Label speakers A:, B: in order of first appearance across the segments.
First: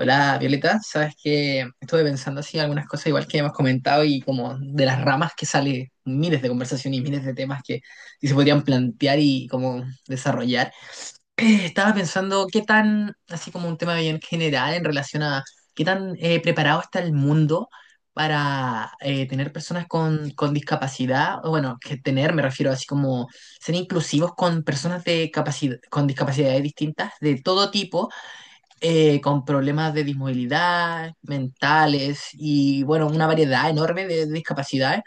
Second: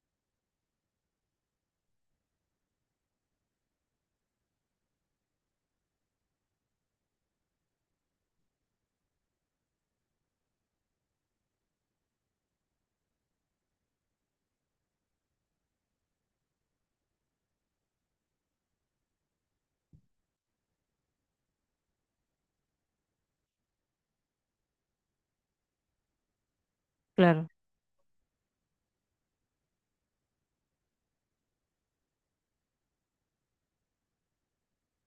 A: Hola Violeta, sabes que estuve pensando así algunas cosas igual que hemos comentado y como de las ramas que sale miles de conversaciones y miles de temas que sí se podrían plantear y como desarrollar. Estaba pensando qué tan, así como un tema bien general en relación a qué tan preparado está el mundo para tener personas con discapacidad, o bueno, que tener, me refiero así como ser inclusivos con personas de capacidad, con discapacidades distintas de
B: Claro.
A: todo tipo con problemas de dismovilidad, mentales y bueno, una variedad enorme de discapacidades.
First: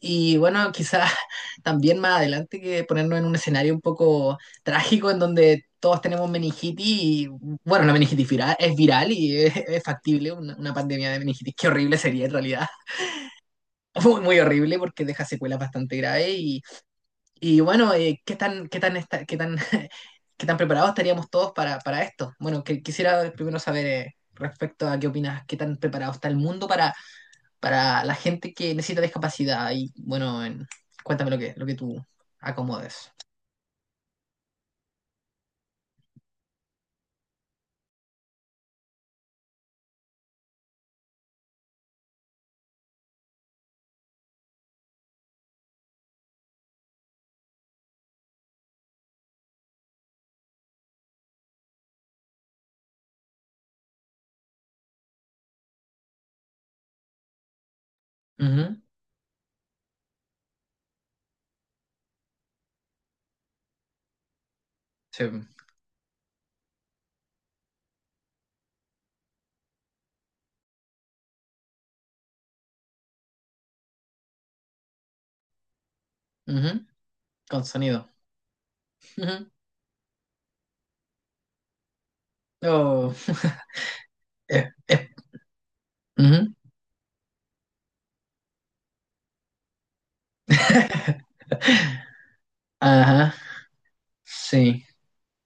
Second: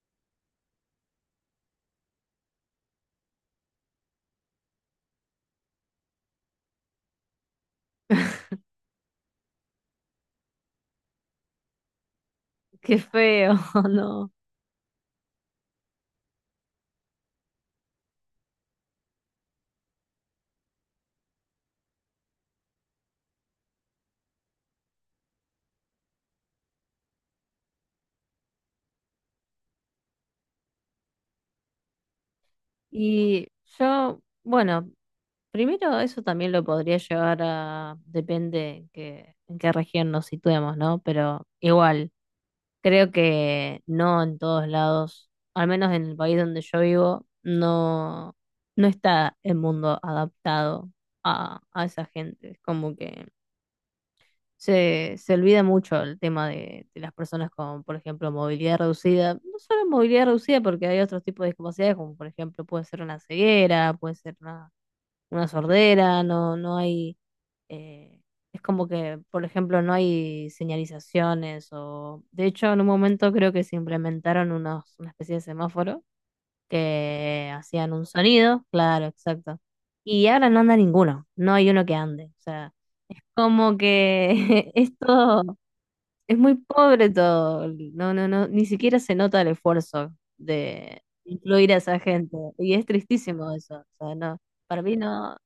A: Y bueno, quizás también más adelante que ponernos en un escenario un poco trágico en donde todos tenemos meningitis y bueno, la meningitis viral, es viral y es factible una pandemia de meningitis. Qué horrible sería en realidad.
B: Qué feo,
A: Muy,
B: ¿no?
A: muy horrible porque deja secuelas bastante graves y bueno, ¿qué tan, qué tan, qué tan, qué tan preparados estaríamos todos para esto? Bueno, que, quisiera primero saber respecto a qué opinas, qué tan preparado está el mundo para la gente que necesita discapacidad. Y bueno, cuéntame lo que tú acomodes.
B: Y yo, bueno, primero eso también lo podría llevar a, depende que, en qué región nos situemos, ¿no? Pero igual, creo que no en todos lados, al menos en el país donde yo vivo, no, no está el mundo adaptado a esa gente. Es como que se olvida mucho el tema de las personas con, por ejemplo, movilidad
A: Ujú,
B: reducida. No solo movilidad reducida, porque hay otros tipos de discapacidades, como por ejemplo puede ser una ceguera, puede ser una,
A: sí,
B: una sordera, no, eh, es como que, por ejemplo, no hay señalizaciones De hecho, en un momento creo que se implementaron unos, una especie de semáforo
A: ujú,
B: que
A: con
B: hacían un
A: sonido.
B: sonido, claro,
A: Ujú,
B: exacto. Y ahora no anda ninguno, no hay uno que ande. O sea,
A: oh,
B: como
A: eh,
B: que
A: eh,
B: esto es
A: ujú.
B: muy pobre todo. No, no, no, ni siquiera se nota el esfuerzo de incluir a esa gente. Y es
A: Ajá,
B: tristísimo eso. O sea, no, para
A: sí.
B: mí no,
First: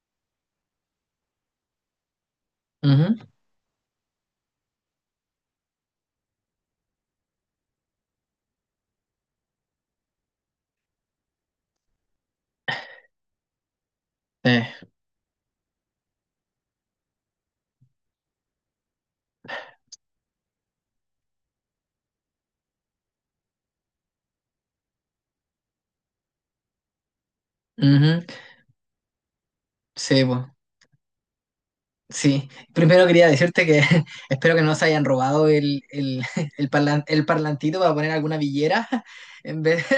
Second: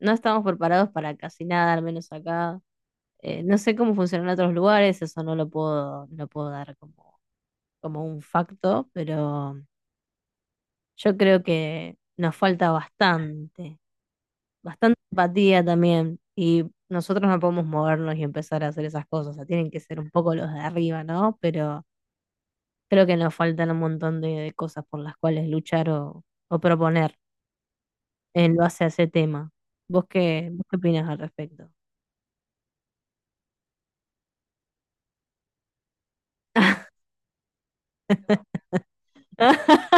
B: no estamos preparados para casi nada, al menos acá.
A: Ujú,
B: No sé cómo funcionan otros lugares, eso no lo puedo, no lo puedo dar como, como un facto, pero yo creo que nos falta bastante,
A: eh,
B: bastante empatía también. Y nosotros no podemos movernos y empezar a hacer esas cosas. O sea, tienen que ser un poco los de arriba, ¿no? Pero creo que nos faltan un montón de cosas por las cuales luchar o proponer
A: ujú,
B: en base a ese tema. ¿Vos
A: sí,
B: qué,
A: po.
B: vos qué opinás al respecto?
A: Sí, primero quería decirte que espero que no se hayan robado el, el parlantito para poner alguna villera en vez.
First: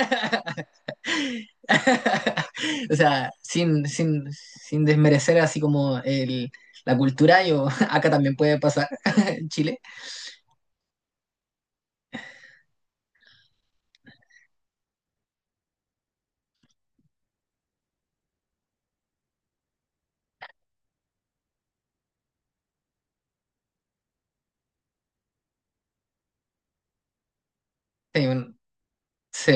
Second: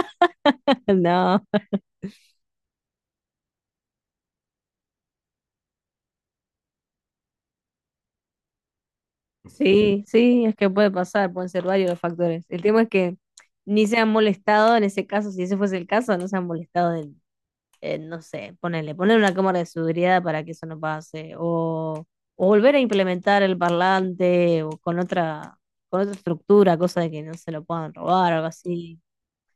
B: No,
A: O sea, sin desmerecer así como el, la cultura, yo acá también puede pasar en Chile.
B: sí, sí, es que puede pasar, pueden ser varios los factores. El tema es que ni se han molestado en ese caso, si ese fuese el caso, no se han molestado en, no sé, ponerle, poner una cámara de seguridad para que eso no pase, o volver a implementar el parlante o con otra estructura, cosa de que no se lo puedan
A: Sí,
B: robar o algo
A: bueno,
B: así.
A: sí.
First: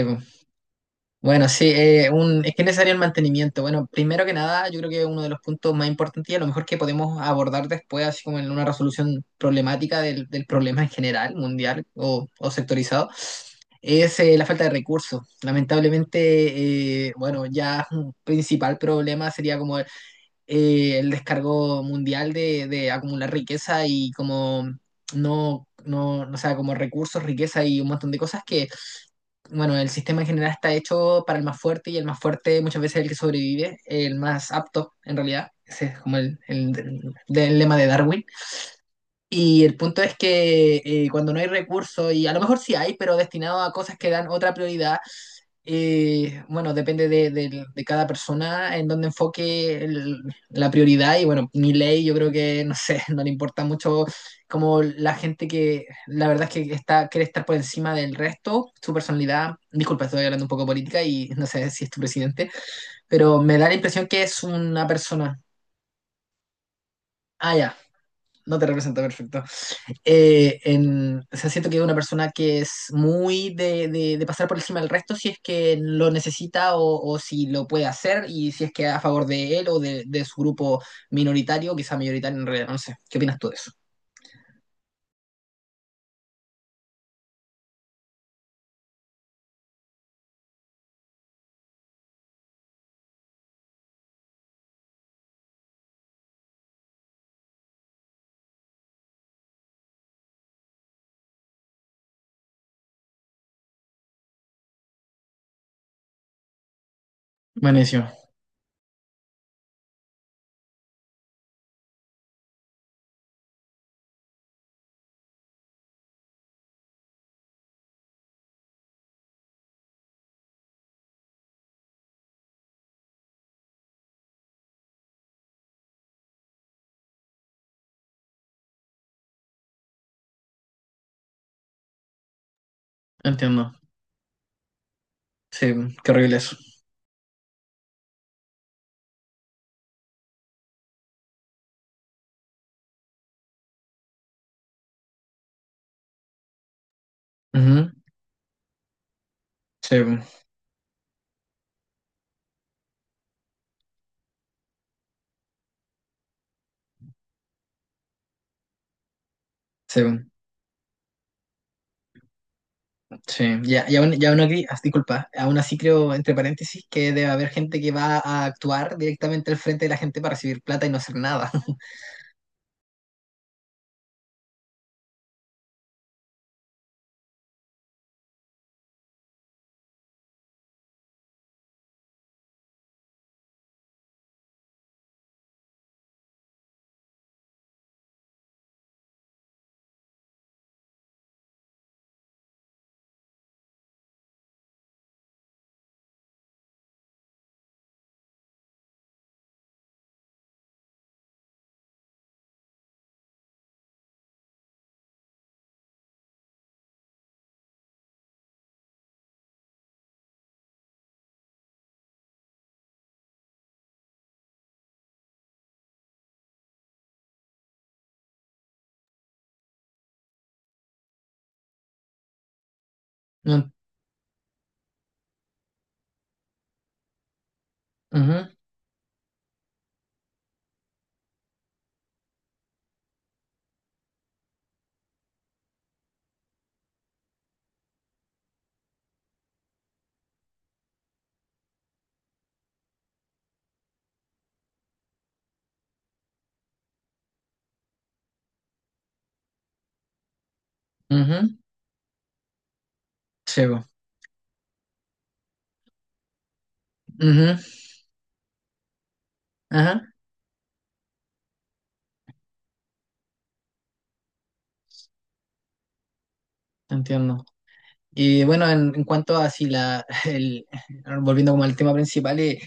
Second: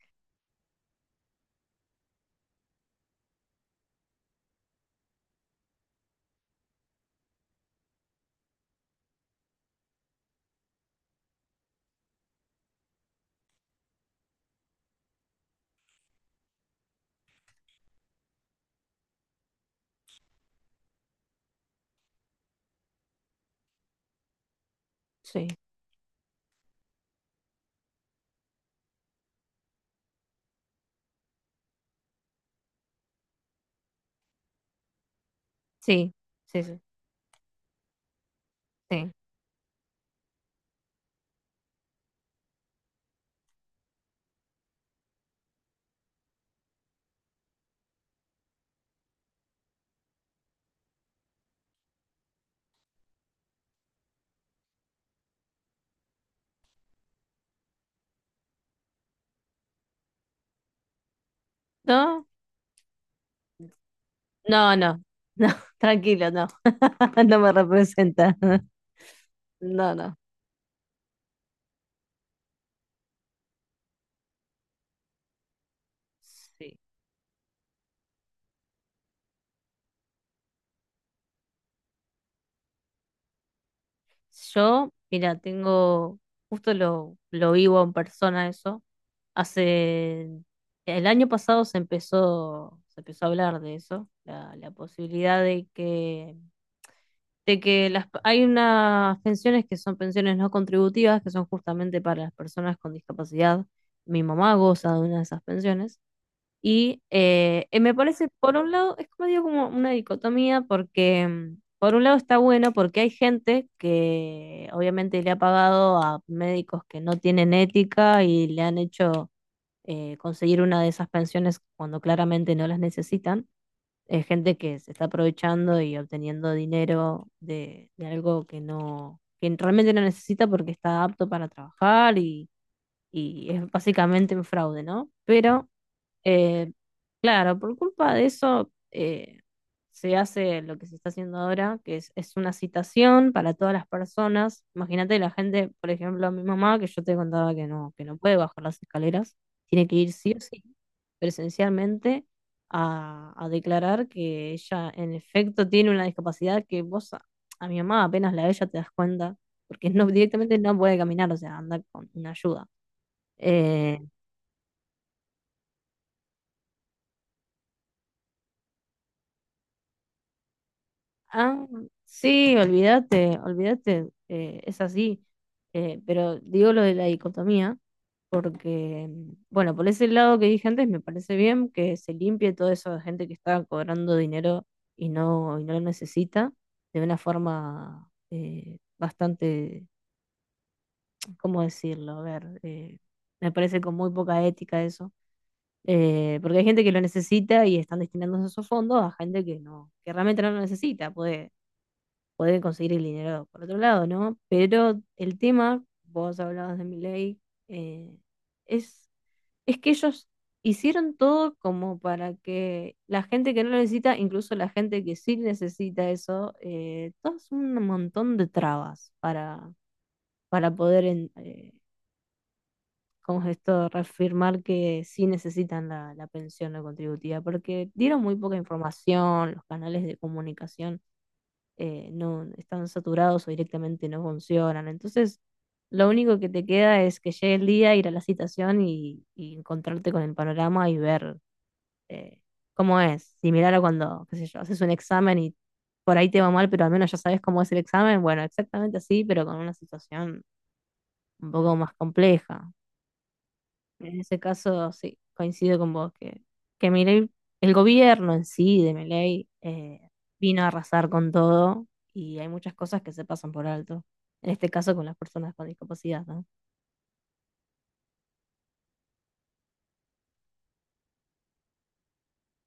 A: Bueno, sí, un, es que es necesario el mantenimiento. Bueno, primero que nada, yo creo que uno de los puntos más importantes y a lo mejor que podemos abordar después, así como en una resolución problemática del problema en general, mundial o sectorizado, es la falta de recursos. Lamentablemente, bueno, ya un principal problema sería como el descargo mundial de acumular riqueza y como
B: Sí.
A: no, no, o sea, como recursos, riqueza y un montón de cosas que bueno, el sistema en general está hecho para el más fuerte y el más fuerte muchas veces es el que sobrevive, el más apto en realidad. Ese es
B: Sí,
A: como el,
B: sí, sí,
A: el lema de Darwin.
B: sí.
A: Y el punto es que cuando no hay recursos, y a lo mejor sí hay, pero destinado a cosas que dan otra prioridad, bueno, depende de, de cada persona en dónde enfoque la prioridad y bueno, mi ley yo creo que, no sé, no le importa mucho como la gente que la verdad es que está, quiere estar por encima del resto, su personalidad, disculpa, estoy hablando un poco de política y no sé si es tu
B: No,
A: presidente, pero me da la impresión que es
B: no,
A: una
B: no,
A: persona,
B: no, tranquilo, no, no me
A: ah, ya,
B: representa.
A: no te representa perfecto,
B: No, no.
A: en, o sea, siento que es una persona que es muy de, de pasar por encima del resto si es que lo necesita
B: Sí.
A: o si lo puede hacer y si es que a favor de él o de su grupo minoritario, quizá mayoritario en realidad, no sé. ¿Qué opinas tú de eso?
B: Yo, mira, tengo, justo lo vivo en persona eso. Hace, el año pasado se empezó a hablar de eso, la posibilidad de que las, hay unas pensiones que son pensiones no contributivas, que son justamente para las personas con discapacidad. Mi mamá goza de una de esas pensiones. Y me
A: Buenísimo,
B: parece, por un lado, es como digo, como una dicotomía, porque por un lado está bueno porque hay gente que obviamente le ha pagado a médicos que no tienen ética y le han hecho conseguir una de esas pensiones cuando claramente no las necesitan. Es gente que se está aprovechando y obteniendo dinero de algo que no, que realmente no necesita porque está apto para trabajar y es
A: entiendo.
B: básicamente un fraude, ¿no? Pero
A: Sí, qué horrible eso.
B: eh, claro, por culpa de eso se hace lo que se está haciendo ahora, que es una citación para todas las personas. Imagínate la gente, por ejemplo, mi mamá, que yo te contaba
A: Ujú,
B: que no puede bajar las escaleras, tiene
A: sí,
B: que ir sí o sí presencialmente a declarar que ella en efecto tiene una discapacidad que vos a mi mamá apenas la ves ya te das cuenta, porque
A: sí.
B: no, directamente no puede caminar, o sea, anda con una ayuda.
A: Sí, ya,
B: Eh,
A: ya, aún, ya uno aquí, disculpa, aún así creo, entre paréntesis, que debe haber gente que va a actuar directamente al frente de la gente para recibir plata y no hacer nada.
B: Ah, sí, olvídate, olvídate, es así. Pero digo lo de la dicotomía, porque, bueno, por ese lado que dije antes, me parece bien que se limpie toda esa gente que está cobrando dinero y no lo necesita de una forma bastante, ¿cómo decirlo? A ver, me parece con muy poca ética eso. Porque hay gente que lo necesita y están destinando esos fondos a gente que no, que realmente no lo necesita, poder conseguir el dinero por otro lado, ¿no? Pero el tema, vos hablabas de Milei, eh, es, es que ellos hicieron todo como para que la gente que no lo necesita, incluso la gente que sí necesita eso, todo es un montón de trabas para poder, ¿cómo es
A: No,
B: esto? Reafirmar que sí necesitan la pensión no contributiva, porque dieron muy
A: ujú,
B: poca información, los canales de comunicación no están saturados o directamente no funcionan. Entonces, lo único que te queda es que llegue el día, ir a la citación y encontrarte con el panorama y ver eh, cómo es. Similar a cuando, qué sé yo, haces un examen y por ahí te va mal, pero al menos ya sabes cómo es el examen. Bueno, exactamente así, pero con una situación
A: ujú,
B: un poco más compleja.
A: sí, po,
B: En ese caso, sí, coincido con vos que Milei,
A: ujú,
B: el gobierno en sí de Milei
A: ajá,
B: vino a arrasar con todo y hay muchas cosas que se pasan por alto. En este caso con las personas con discapacidad, ¿no?
A: entiendo. Y bueno, en cuanto a si la, el, volviendo como al tema principal, eh,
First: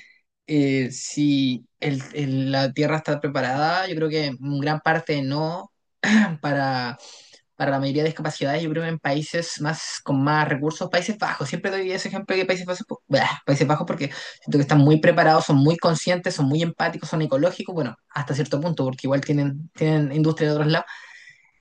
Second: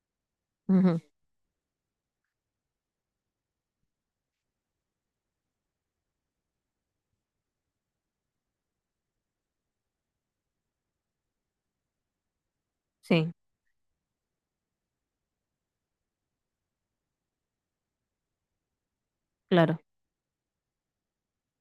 A: eh,
B: Ujú,
A: si la Tierra está preparada, yo creo que en gran parte no, para, para la mayoría de discapacidades, yo creo que en países más con más recursos, Países Bajos. Siempre doy ese ejemplo de Países Bajos,
B: sí,
A: bah, Países Bajos porque siento que están muy preparados, son muy conscientes, son muy empáticos, son ecológicos, bueno, hasta cierto punto, porque igual tienen,
B: claro.
A: tienen industria de otros lados.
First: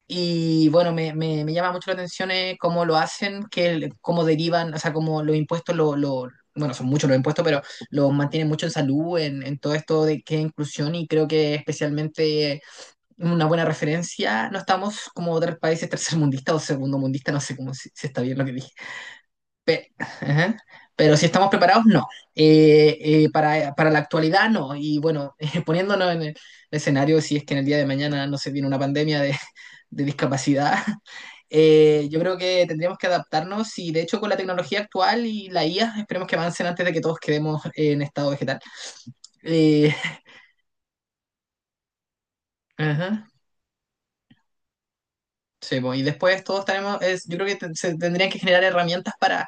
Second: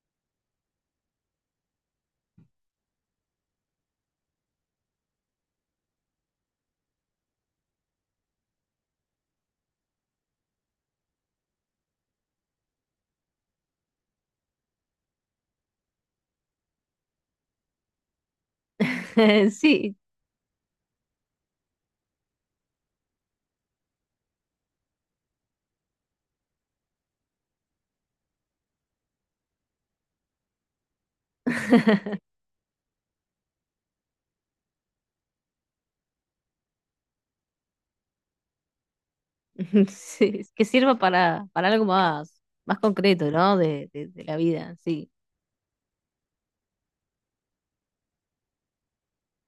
A: Y bueno, me llama mucho la atención cómo lo hacen, que, cómo derivan, o sea, cómo los impuestos lo bueno, son muchos los impuestos, pero los mantienen mucho en salud, en todo esto de que es inclusión y creo que especialmente una buena referencia. No estamos como otros países tercermundistas o segundomundistas, no sé cómo si, si está bien lo que dije.
B: Sí,
A: Ajá. Pero si estamos preparados, no. Para la actualidad, no. Y bueno, poniéndonos en el escenario, si es que en el día de mañana no se viene una pandemia de discapacidad, yo creo que tendríamos que adaptarnos y de hecho con la tecnología actual y la IA, esperemos que avancen antes de que todos quedemos en estado vegetal. Eh,
B: sí, que sirva para algo más, más
A: ajá.
B: concreto, ¿no? De la vida, sí.
A: Sí, pues, y después todos tenemos, es, yo creo que se tendrían que generar herramientas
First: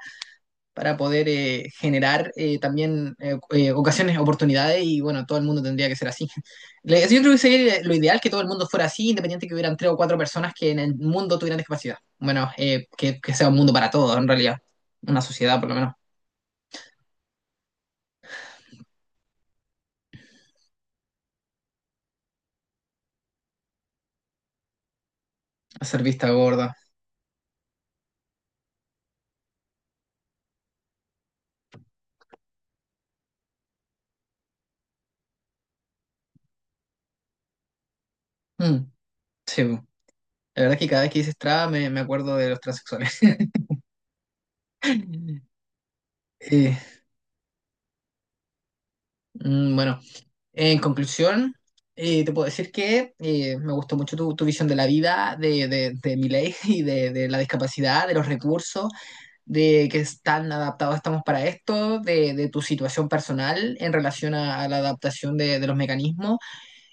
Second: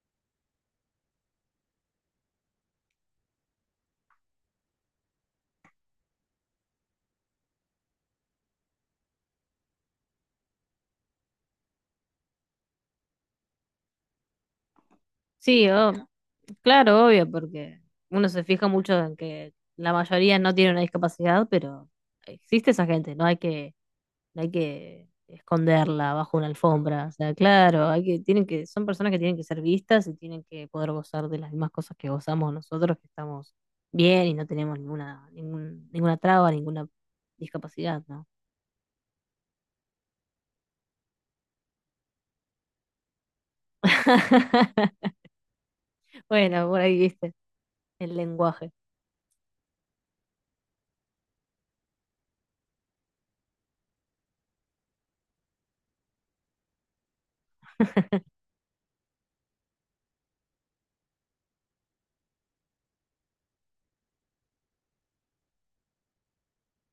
A: para poder generar también ocasiones, oportunidades y bueno, todo el mundo tendría que ser así. Yo creo que sería lo ideal que todo el mundo fuera así, independiente que hubieran tres o cuatro personas que en el mundo tuvieran discapacidad. Bueno, que sea un mundo para todos, en realidad. Una sociedad,
B: Sí,
A: por lo menos.
B: claro, obvio, porque uno se fija mucho en que la mayoría no tiene una discapacidad, pero existe esa gente, no hay que hay que
A: Hacer
B: esconderla
A: vista
B: bajo una
A: gorda.
B: alfombra. O sea, claro, hay que, tienen que, son personas que tienen que ser vistas y tienen que poder gozar de las mismas cosas que gozamos nosotros, que estamos bien y no tenemos ninguna, ningún, ninguna traba, ninguna discapacidad, ¿no?
A: Mm, sí, pues. La verdad es que cada vez que dices traba me acuerdo de los transexuales.
B: Bueno,
A: Eh,
B: por ahí viste el lenguaje.
A: bueno. En conclusión, te puedo decir que me gustó mucho tu, tu visión de la vida, de Milei y de la discapacidad, de los recursos, de que tan adaptados estamos para esto, de tu situación personal en relación a la adaptación de los mecanismos.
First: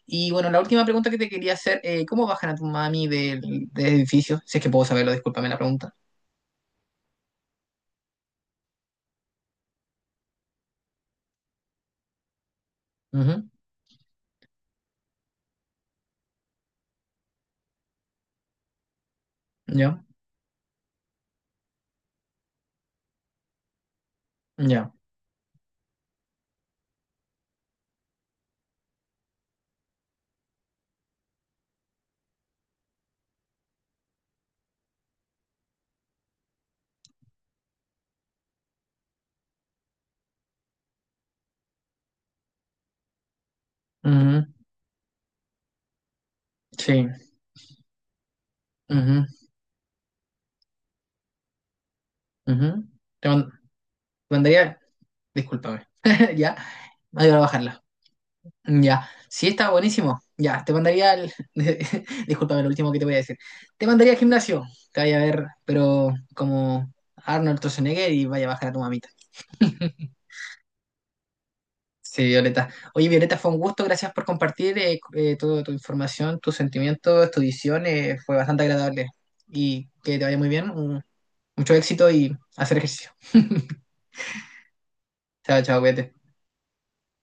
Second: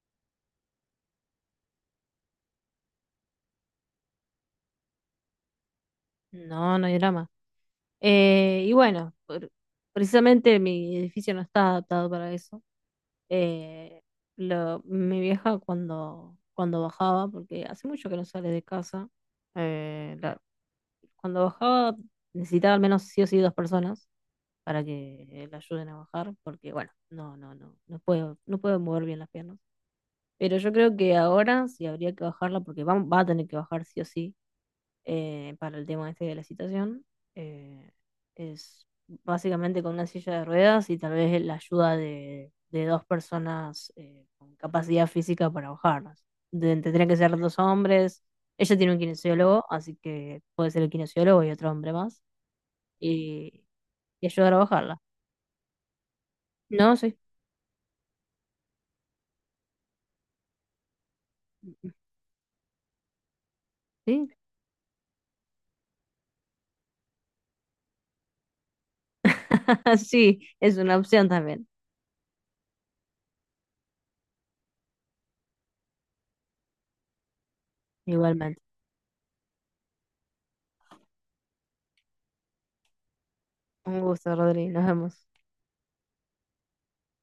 A: Y bueno, la última pregunta que te quería hacer, ¿cómo bajan a tu mami del, del edificio? Si es que puedo saberlo, discúlpame la pregunta.
B: No, no hay drama. Y bueno, precisamente mi edificio no está adaptado para eso.
A: Ujú,
B: Eh, Mi vieja cuando, cuando bajaba, porque hace mucho que no sale de casa,
A: ya,
B: eh, la- cuando bajaba necesitaba al menos sí o sí dos personas para
A: ya.
B: que la ayuden a bajar, porque bueno, no, no, no, no puedo, no puedo mover bien las piernas. Pero yo creo que ahora sí habría que bajarla porque va, va a tener que bajar sí o sí para el tema este de la citación. eh, es básicamente con una silla de ruedas y tal vez la ayuda de dos personas
A: Ujú,
B: con capacidad física para bajarlas.
A: sí.
B: Tendrían que ser dos hombres. Ella tiene un
A: Ujú,
B: kinesiólogo, así que puede ser el kinesiólogo y otro hombre más
A: ujú. Te mand-
B: y, y
A: Te
B: ayudar a
A: mandaría...
B: bajarla.
A: Discúlpame. Ya,
B: No, sí.
A: no iba a bajarla. Ya, sí, está buenísimo. Ya, te mandaría al. Discúlpame, lo último que te voy a decir. Te mandaría al
B: Sí,
A: gimnasio. Te vaya a ver, pero como Arnold Schwarzenegger y vaya a bajar a tu mamita.
B: sí, es una opción también.
A: Sí, Violeta. Oye, Violeta, fue un gusto. Gracias por compartir toda tu información, tus sentimientos, tu visión. Fue
B: Igualmente.
A: bastante agradable. Y que te vaya muy bien. Mucho éxito y hacer ejercicio.
B: Un gusto, Rodri. Nos vemos.
A: Chao, chao, cuídate.